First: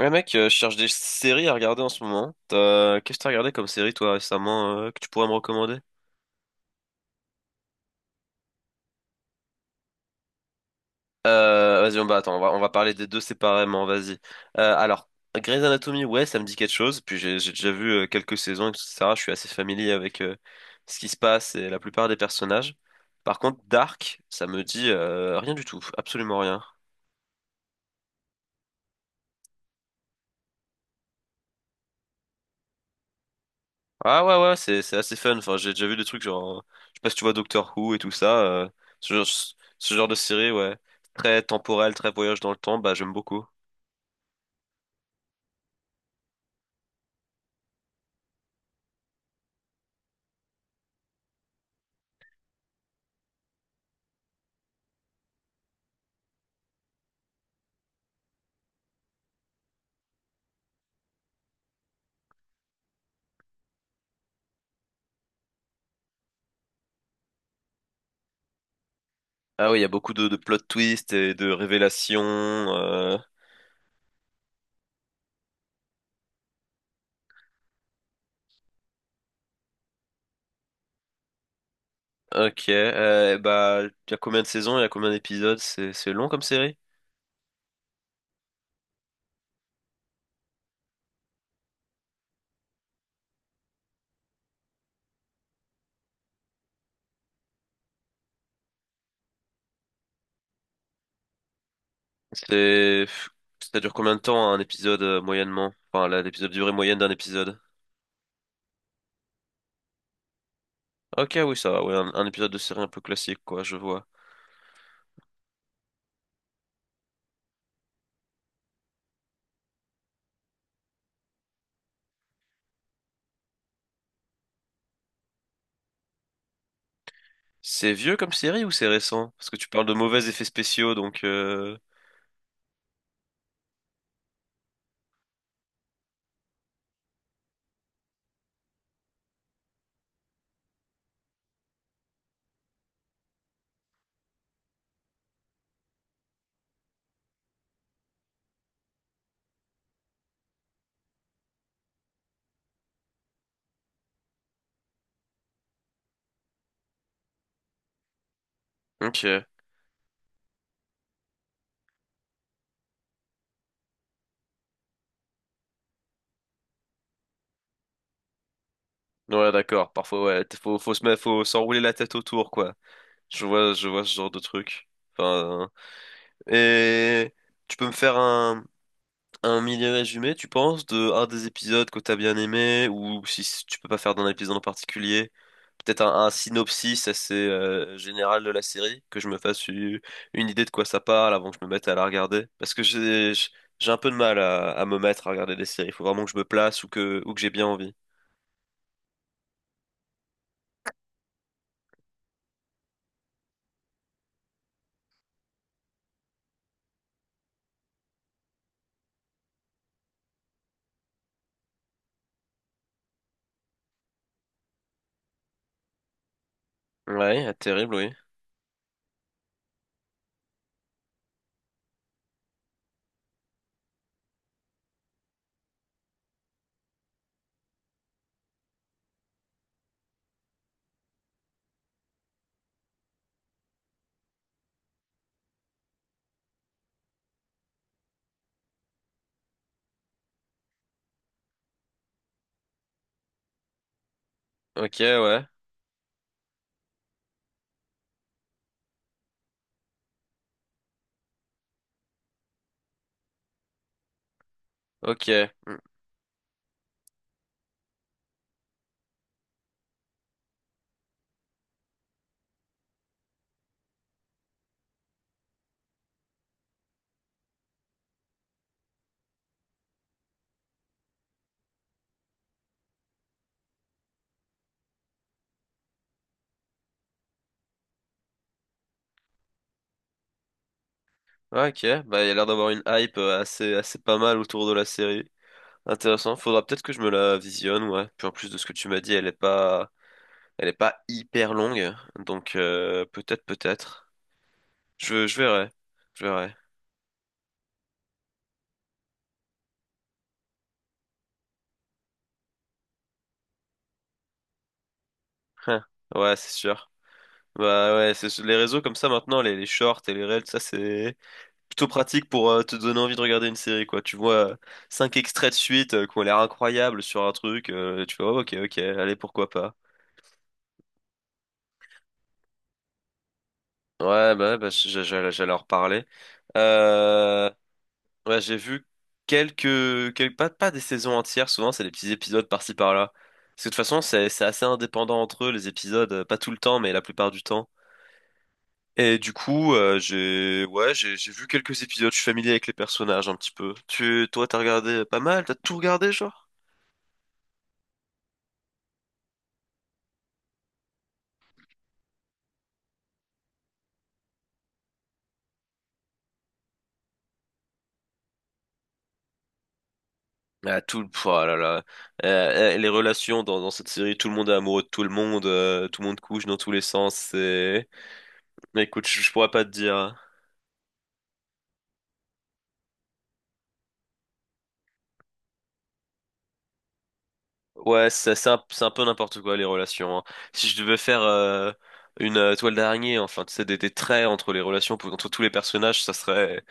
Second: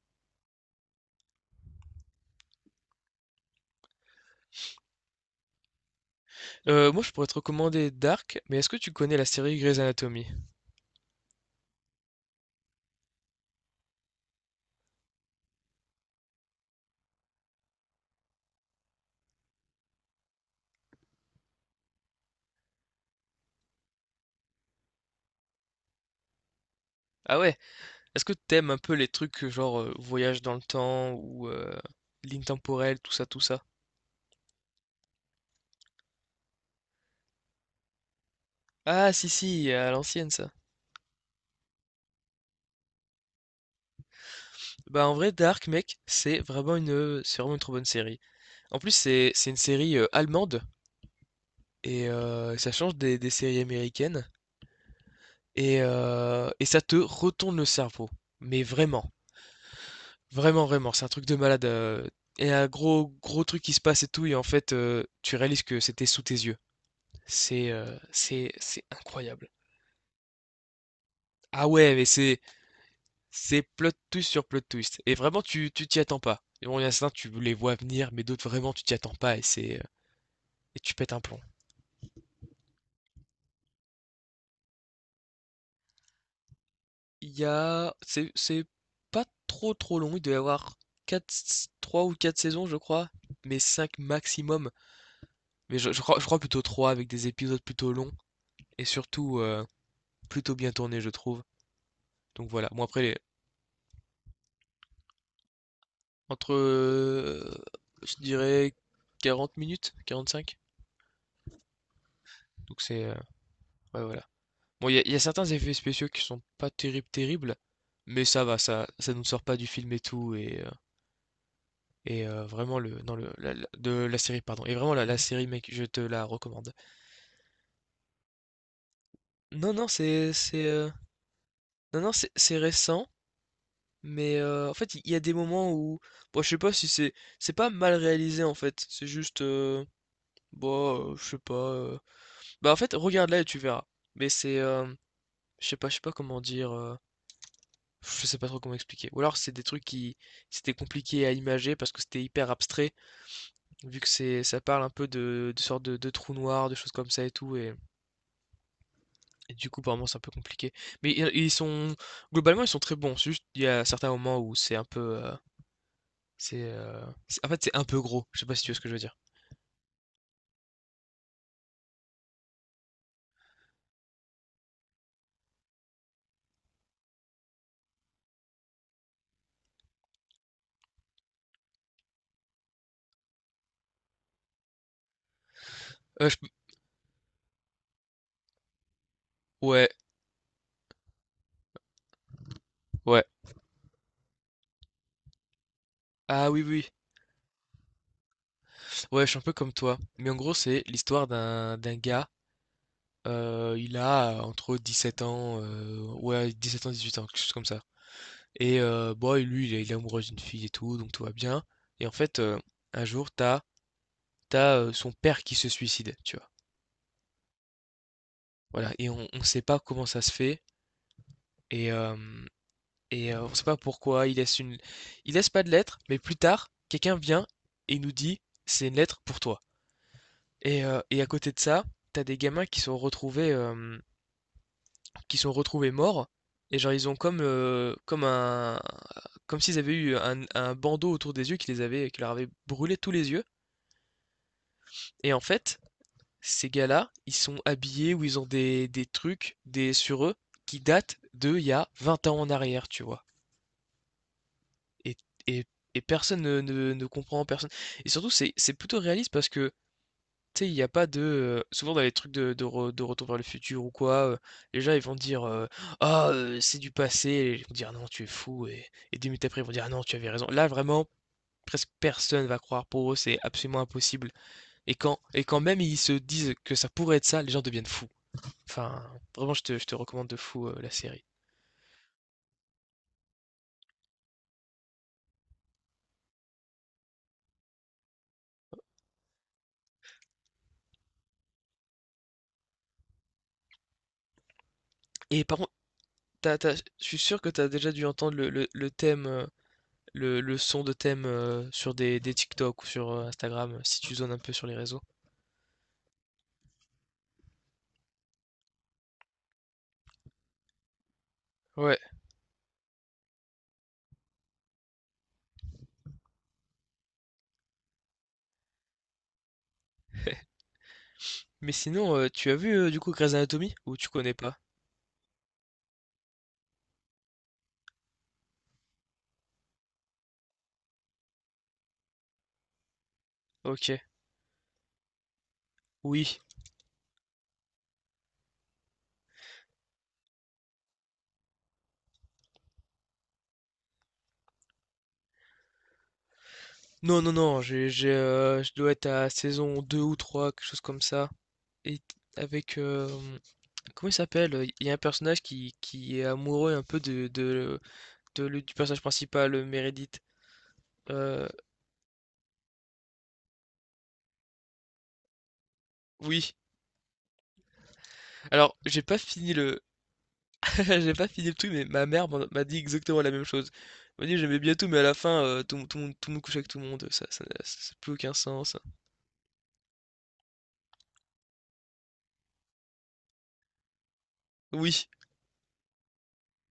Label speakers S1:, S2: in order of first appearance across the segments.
S1: Ouais mec, je cherche des séries à regarder en ce moment. Qu'est-ce que t'as regardé comme série toi récemment, que tu pourrais me recommander?
S2: Moi, je pourrais te recommander Dark, mais est-ce que tu connais la série Grey's Anatomy?
S1: Vas-y, on va attends, on va parler des deux séparément, vas-y. Euh, alors, Grey's Anatomy, ouais, ça me dit quelque chose. Puis j'ai déjà vu, quelques saisons, etc. Je suis assez familier avec, ce qui se passe et la plupart des personnages. Par contre, Dark, ça me dit, rien du tout, absolument rien.
S2: Ah ouais? Est-ce que t'aimes un peu les trucs, genre, voyage dans le temps ou, ligne temporelle, tout ça, tout ça?
S1: Ah ouais, ouais, c'est assez fun. Enfin, j'ai déjà vu des trucs genre, je sais pas si tu vois Doctor Who et tout ça.
S2: Ah
S1: Ce genre,
S2: si, si, à
S1: ce genre de
S2: l'ancienne
S1: série,
S2: ça.
S1: ouais, très temporel, très voyage dans le temps, bah j'aime beaucoup.
S2: Bah, en vrai, Dark, mec, c'est vraiment une trop bonne série. En plus, c'est une série, allemande et ça change des séries américaines et ça te retourne le cerveau, mais vraiment. Vraiment, vraiment, c'est un truc de malade. Et un gros, gros truc qui se passe et tout, et en fait, tu réalises que c'était sous tes yeux. C'est incroyable.
S1: Ah oui, il y a beaucoup de plot twists et de
S2: Ah ouais, mais
S1: révélations.
S2: c'est, c'est plot twist sur plot twist. Et vraiment, tu t'y attends pas. Et bon, il y en a certains, tu les vois venir, mais d'autres, vraiment, tu t'y attends pas, et tu pètes un plomb.
S1: Ok, bah il y a combien de saisons, il y a combien d'épisodes, c'est long comme série?
S2: Il y a, c'est pas trop, trop long. Il doit y avoir quatre, 3 ou 4 saisons, je crois, mais 5 maximum. Mais je crois plutôt 3 avec des épisodes plutôt longs. Et surtout, plutôt bien tourné, je trouve. Donc voilà. Bon, après,
S1: C'est ça dure combien de temps un épisode, moyennement? Enfin l'épisode,
S2: entre,
S1: durée moyenne d'un épisode.
S2: je dirais, 40 minutes, 45.
S1: Ok, oui, ça va, ouais, un épisode de série
S2: Donc
S1: un peu
S2: c'est.
S1: classique, quoi, je
S2: Ouais,
S1: vois.
S2: voilà. Bon, il y a certains effets spéciaux qui sont pas terribles, terribles. Mais ça va, ça nous sort pas du film et tout. Vraiment, le, non le, la- de la série, pardon. Et vraiment, la série, mec, je te la recommande.
S1: C'est vieux comme série ou c'est récent? Parce que tu
S2: Non,
S1: parles
S2: non,
S1: de mauvais effets
S2: c'est,
S1: spéciaux, donc…
S2: non, non, c'est récent. Mais en fait, il y a des moments où. Bon, je sais pas si c'est. C'est pas mal réalisé en fait, c'est juste. Bon, je sais pas, bah, en fait, regarde-la et tu verras. Mais je sais pas comment dire, je sais pas trop comment expliquer. Ou alors c'est des trucs qui c'était compliqué à imager parce que c'était hyper abstrait, vu que c'est ça parle un peu de sortes de trous noirs, de choses comme ça et tout et
S1: Ok.
S2: et du coup, par moments, c'est un peu compliqué. Mais il ils sont globalement, ils sont très bons, c'est juste il y a certains moments où c'est, heu, c'est en fait, c'est un peu gros. Je sais pas si tu vois ce que je veux dire?
S1: Ouais, d'accord. Parfois, ouais, faut se mettre, faut s'enrouler la tête autour, quoi. Je vois ce genre de truc. Enfin… Et… Tu peux me faire un mini résumé, tu penses, de un des épisodes que t'as bien aimé, ou si tu peux pas faire d'un épisode en particulier, peut-être un
S2: Je p
S1: synopsis assez, général de la série, que je me fasse
S2: Ouais,
S1: une idée de quoi ça parle avant que je me mette à la regarder. Parce que
S2: ouais.
S1: j'ai un peu de mal à me mettre à regarder des séries. Il faut vraiment que je me
S2: Ah oui,
S1: place
S2: oui.
S1: ou que j'ai bien envie.
S2: Ouais, je suis un peu comme toi. Mais en gros, c'est l'histoire d'un gars, il a, entre 7 ans, ouais 7 ans, 18 ans, quelque chose comme ça. Et bon, bah, lui, il est amoureux d'une fille et tout, donc tout va bien. Et en fait, un jour, son père qui se suicide, tu vois?
S1: Ouais, terrible, oui.
S2: Voilà. Et on sait pas comment ça se fait et hem et on ne sait pas pourquoi, il laisse pas de lettre, mais plus tard, quelqu'un vient et nous dit: «C'est une lettre pour toi». Et et à côté de ça, t'as des gamins qui sont retrouvés morts et genre ils ont comme s'ils avaient eu un bandeau autour des yeux qui leur avait brûlé tous les yeux.
S1: Ok,
S2: Et en
S1: ouais.
S2: fait, ces gars-là, ils sont habillés ou ils ont des trucs, des sur eux, qui datent d'il y a 20 ans en arrière, tu vois? Et,
S1: Ok.
S2: et,
S1: Mm.
S2: et personne ne comprend, personne. Et surtout, c'est plutôt réaliste parce que, tu sais, il n'y a pas de. Souvent, dans les trucs de Retour vers le futur ou quoi, les gens, ils vont dire, ah, c'est du passé. Et ils vont dire, ah non, tu es fou. Et 2 minutes après, ils vont dire, ah non, tu avais raison. Là, vraiment, presque personne va croire pour eux, c'est absolument impossible. Et quand même ils se disent que ça pourrait être ça, les gens deviennent fous. Enfin, vraiment, je te recommande de fou, la série.
S1: Ouais, ok. Bah, il y a l'air d'avoir une hype, assez pas mal autour de la série. Intéressant, faudra peut-être que je me la visionne, ouais. Puis en plus de ce que tu m'as dit, elle est pas hyper longue, donc, peut-être, peut-être. Je
S2: Et par
S1: verrai,
S2: contre,
S1: je verrai.
S2: je suis sûr que tu as déjà dû entendre le thème, le son de thème, sur des TikTok ou sur Instagram, si tu zones un peu sur les réseaux.
S1: Hein. Ouais, c'est sûr. Bah ouais, c'est les réseaux comme ça maintenant, les shorts et les reels, ça c'est plutôt
S2: Ouais.
S1: pratique pour, te donner envie de regarder une série, quoi. Tu vois, cinq extraits de suite, qui ont l'air incroyables sur un truc, tu fais oh, ok, ok, allez, pourquoi pas.
S2: Mais sinon, tu as vu, du coup, Grey's Anatomy? Ou tu
S1: Ouais,
S2: connais
S1: bah ouais,
S2: pas?
S1: bah, j'allais en reparler. Euh, Ouais, j'ai vu quelques pas des saisons entières, souvent c'est des petits épisodes par-ci par-là. Parce que de toute
S2: Ok.
S1: façon, c'est assez indépendant entre eux, les épisodes, pas
S2: Oui.
S1: tout le temps, mais la plupart du temps. Et du coup, j'ai, ouais, j'ai vu quelques épisodes, je suis familier avec les personnages un petit peu. Toi, t'as regardé pas mal, t'as tout regardé, genre?
S2: Non, non, non, je dois être à saison 2 ou 3, quelque chose comme ça. Et avec... comment il s'appelle? Il y a un personnage qui est amoureux un peu du personnage principal, Meredith.
S1: Ah, tout, oh
S2: Heu,
S1: là là. Les relations dans cette série, tout le monde est amoureux de tout le monde couche
S2: oui.
S1: dans tous les sens, c'est…
S2: Alors,
S1: Mais
S2: j'ai
S1: écoute,
S2: pas
S1: je pourrais
S2: fini
S1: pas te
S2: le
S1: dire.
S2: j'ai pas fini le truc, mais ma mère m'a dit exactement la même chose. Elle m'a dit: «J'aimais bien tout, mais à la fin, tout le monde couchait avec tout le monde, ça a
S1: Ouais,
S2: plus aucun
S1: c'est c'est un,
S2: sens».
S1: c'est un peu n'importe quoi, les relations, hein. Si je devais faire, une, toile d'araignée, enfin, tu sais, des traits entre les relations,
S2: Oui,
S1: entre tous les personnages, ça serait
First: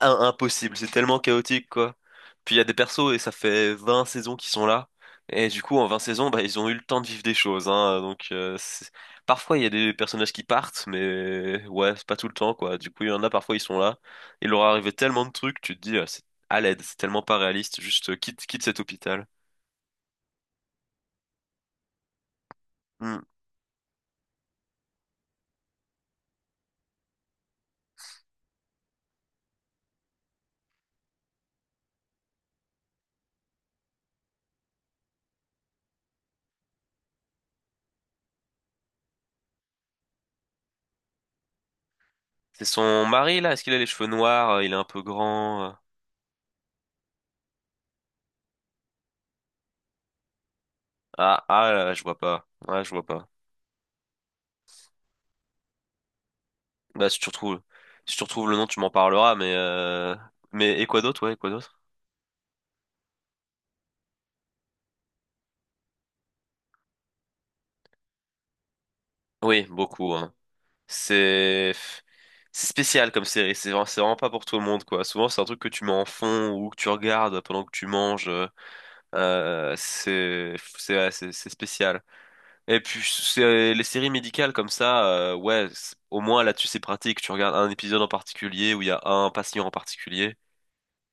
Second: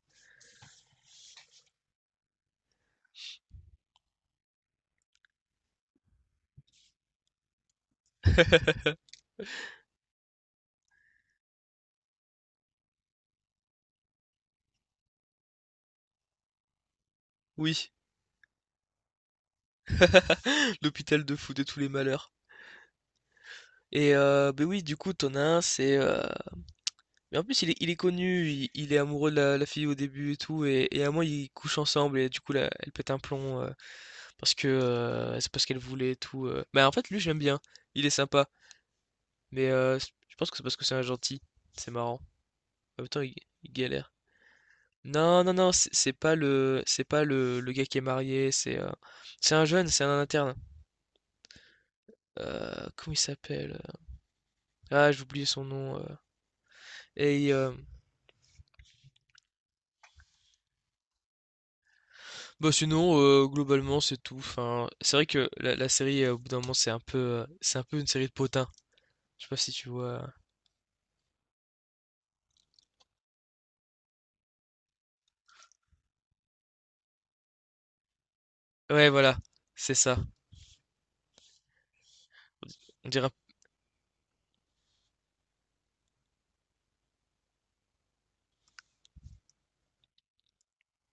S1: impossible. C'est tellement chaotique, quoi. Puis il y a des persos et ça fait 20 saisons qu'ils sont là. Et du coup, en 20 saisons, bah, ils ont eu le temps de vivre des choses. Hein. Donc, parfois, il y a des personnages qui partent, mais ouais, c'est pas tout le temps, quoi. Du coup, il y en a, parfois, ils sont là. Il leur est arrivé tellement de trucs, tu te dis, c'est à l'aide, c'est tellement pas réaliste.
S2: oui,
S1: Juste, quitte cet hôpital.
S2: l'hôpital de fou de tous les malheurs.
S1: Hmm.
S2: Et beh, oui, du coup, tu as un, c'est, mais en plus, il est connu, il est amoureux de la fille au début et tout et à moi ils couchent ensemble et du coup, là, elle pète un plomb, parce que, c'est parce qu'elle voulait et tout, bah, en fait, lui, j'aime bien, il est sympa. Mais je pense que c'est parce que c'est un gentil. C'est marrant.
S1: C'est
S2: En
S1: son
S2: même temps, il,
S1: mari, là? Est-ce
S2: il
S1: qu'il a les cheveux
S2: galère.
S1: noirs? Il est un peu
S2: Non, non,
S1: grand?
S2: non, c'est pas le gars qui est marié. C'est un jeune, c'est un interne.
S1: Ah, ah là, je vois pas. Ouais, je vois
S2: Comment il
S1: pas.
S2: s'appelle? Ah, j'ai oublié son nom.
S1: Bah si tu
S2: Et
S1: retrouves, si tu retrouves le nom, tu m'en parleras. Mais et quoi d'autre? Ouais, et quoi d'autre?
S2: bah, sinon, globalement, c'est tout. Enfin, c'est vrai que la série, au bout d'un moment, c'est un peu une série de potins. Je sais pas
S1: Oui,
S2: si tu
S1: beaucoup,
S2: vois.
S1: hein. C'est c'est spécial comme série. C'est vraiment pas pour tout le monde, quoi. Souvent c'est un truc que tu mets en fond ou que tu regardes pendant que tu manges.
S2: Ouais, voilà, c'est ça.
S1: C'est ouais, c'est spécial. Et puis
S2: On dirait.
S1: c'est, les séries médicales comme ça, ouais, au moins là-dessus c'est pratique. Tu regardes un épisode en particulier où il y a un patient en particulier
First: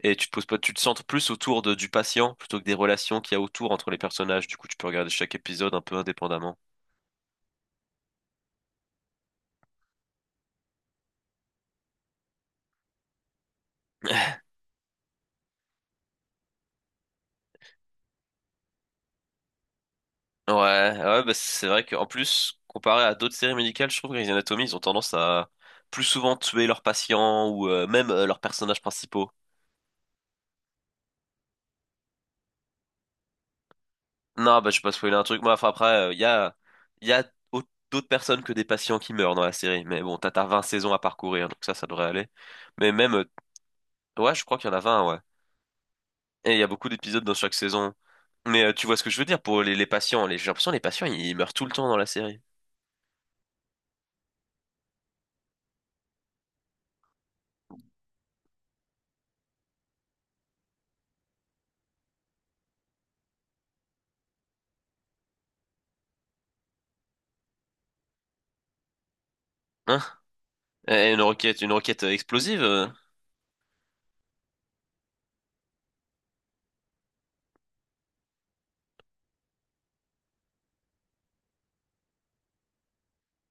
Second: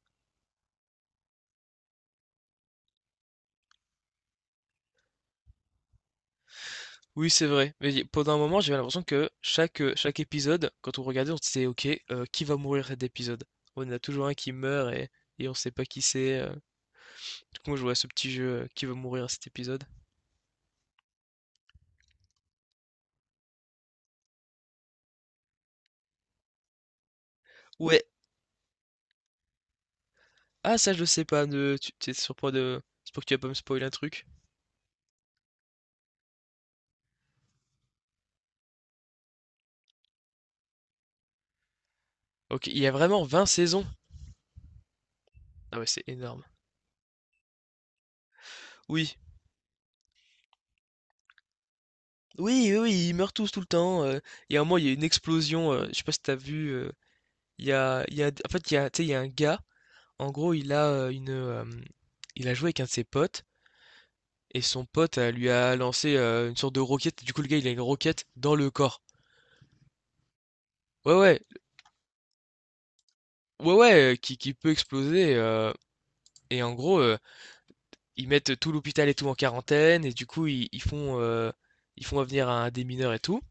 S1: et tu te poses pas, tu te centres plus autour du patient plutôt que des relations qu'il y a autour entre les personnages. Du coup, tu peux regarder chaque épisode un peu indépendamment.
S2: Oui, c'est vrai. Mais pendant un moment, j'avais l'impression que chaque épisode, quand on regardait, on se disait, OK, qui va mourir cet épisode? On a toujours un qui meurt, et on sait pas qui c'est. Du coup, moi, je jouais à ce petit jeu, qui va mourir cet épisode?
S1: Ouais, ouais, bah c'est vrai qu'en plus comparé à d'autres séries médicales, je trouve que Grey's Anatomy, ils ont tendance à plus souvent tuer leurs patients ou,
S2: Ouais.
S1: même, leurs personnages principaux.
S2: Ah, ça, je sais pas. Ne, tu t'es sur point de. C'est pour que tu vas pas me spoiler un truc.
S1: Non, bah, je vais pas spoiler un truc. Moi, enfin, après, il y a, y a au- d'autres personnes que des patients qui meurent dans la série. Mais bon, t'as 20 saisons à parcourir, donc ça devrait aller.
S2: Ok, il y
S1: Mais
S2: a
S1: même,
S2: vraiment 20 saisons.
S1: ouais, je crois qu'il y en a 20, ouais.
S2: Ah ouais, c'est énorme.
S1: Et il y a beaucoup d'épisodes dans chaque saison. Mais, tu vois ce que
S2: Oui.
S1: je veux dire pour les patients. J'ai l'impression que les patients, ils meurent tout le temps dans la série.
S2: Oui, oui, oui, ils meurent tous tout le temps. Il y a un moment, il y a une explosion. Je sais pas si t'as vu. En fait, tu sais, il y a un gars. En gros, il a joué avec un de ses potes et son pote, lui a lancé, une sorte de roquette. Du coup, le gars, il a une roquette dans le corps.
S1: Hein? Et
S2: Ouais, ouais,
S1: une roquette explosive?
S2: ouais, ouais, qui peut exploser, et en gros, ils mettent tout l'hôpital et tout en quarantaine et du coup, ils font venir un démineur et tout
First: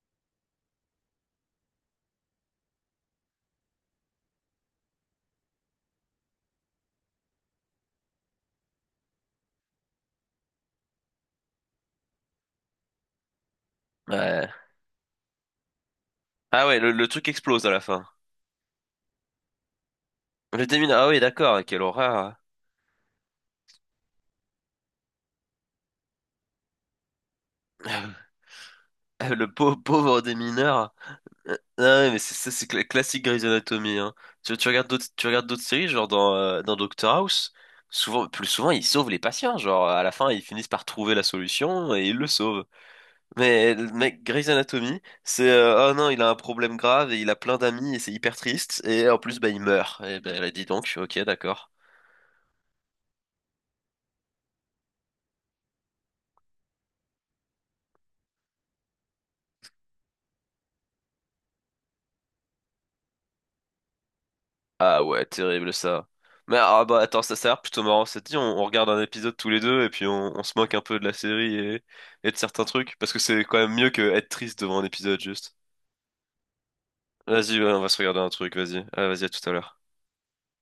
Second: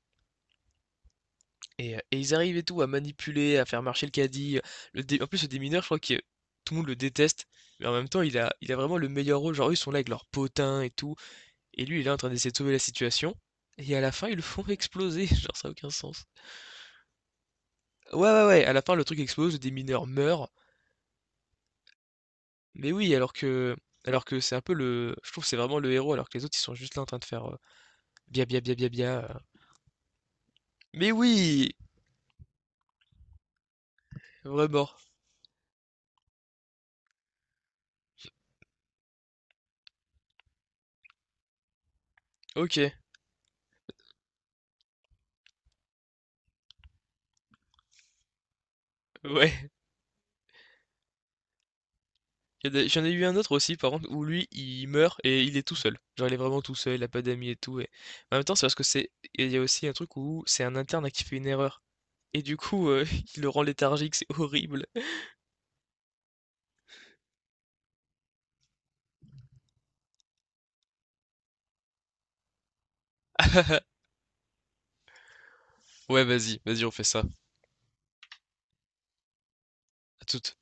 S2: et ils arrivent et tout à manipuler, à faire marcher le caddie, le dé en plus, le démineur, je crois que tout le monde le déteste, mais en même temps, il a vraiment le meilleur rôle. Genre, eux, ils sont là avec leurs potins et tout. Et lui, il est en train d'essayer de sauver la situation. Et à la fin, ils le
S1: Ouais.
S2: font exploser. Genre, ça a aucun sens.
S1: Ah ouais, le truc explose à la fin.
S2: Ouais, ouais, ouais. À la fin, le truc explose, des mineurs meurent.
S1: Le démineur, ah oui, d'accord, quelle horreur.
S2: Mais oui, alors que c'est un peu le, je trouve que c'est vraiment le héros, alors que les autres, ils sont juste là en train de faire bia bia bia bia bia.
S1: Le pauvre, pauvre démineur.
S2: Mais oui,
S1: Ah ouais, mais c'est ça, c'est classique Grey's Anatomy, hein. Tu regardes
S2: vraiment.
S1: d'autres, tu regardes d'autres séries, genre dans Doctor House, souvent, plus souvent, ils sauvent les patients, genre, à la fin, ils finissent par trouver la solution et ils le sauvent.
S2: Ok.
S1: Mais, le mec, Grey's Anatomy, c'est, oh non, il a un problème grave et il a plein d'amis et c'est hyper triste, et en plus, bah, il
S2: Ouais,
S1: meurt. Et ben, elle a dit donc, ok, d'accord.
S2: Il y a des- j'en ai eu un autre aussi par contre où lui il meurt et il est tout seul. Genre il est vraiment tout seul, il a pas d'amis et tout. Et... En même temps, c'est parce que c'est. Il y a aussi un truc où c'est un interne qui fait une erreur. Et du coup, il le rend léthargique, c'est horrible.
S1: Ah ouais, terrible ça. Mais ah bah attends, ça a l'air plutôt marrant. Ça te dit, on regarde un épisode tous les deux et puis on se moque un peu de la série et de certains trucs. Parce que c'est quand même mieux que être triste devant un épisode juste.
S2: Ouais, vas-y, vas-y, on fait ça.
S1: Vas-y, ouais, on va se regarder un truc, vas-y. Ah, vas-y, à tout à l'heure.
S2: À toute.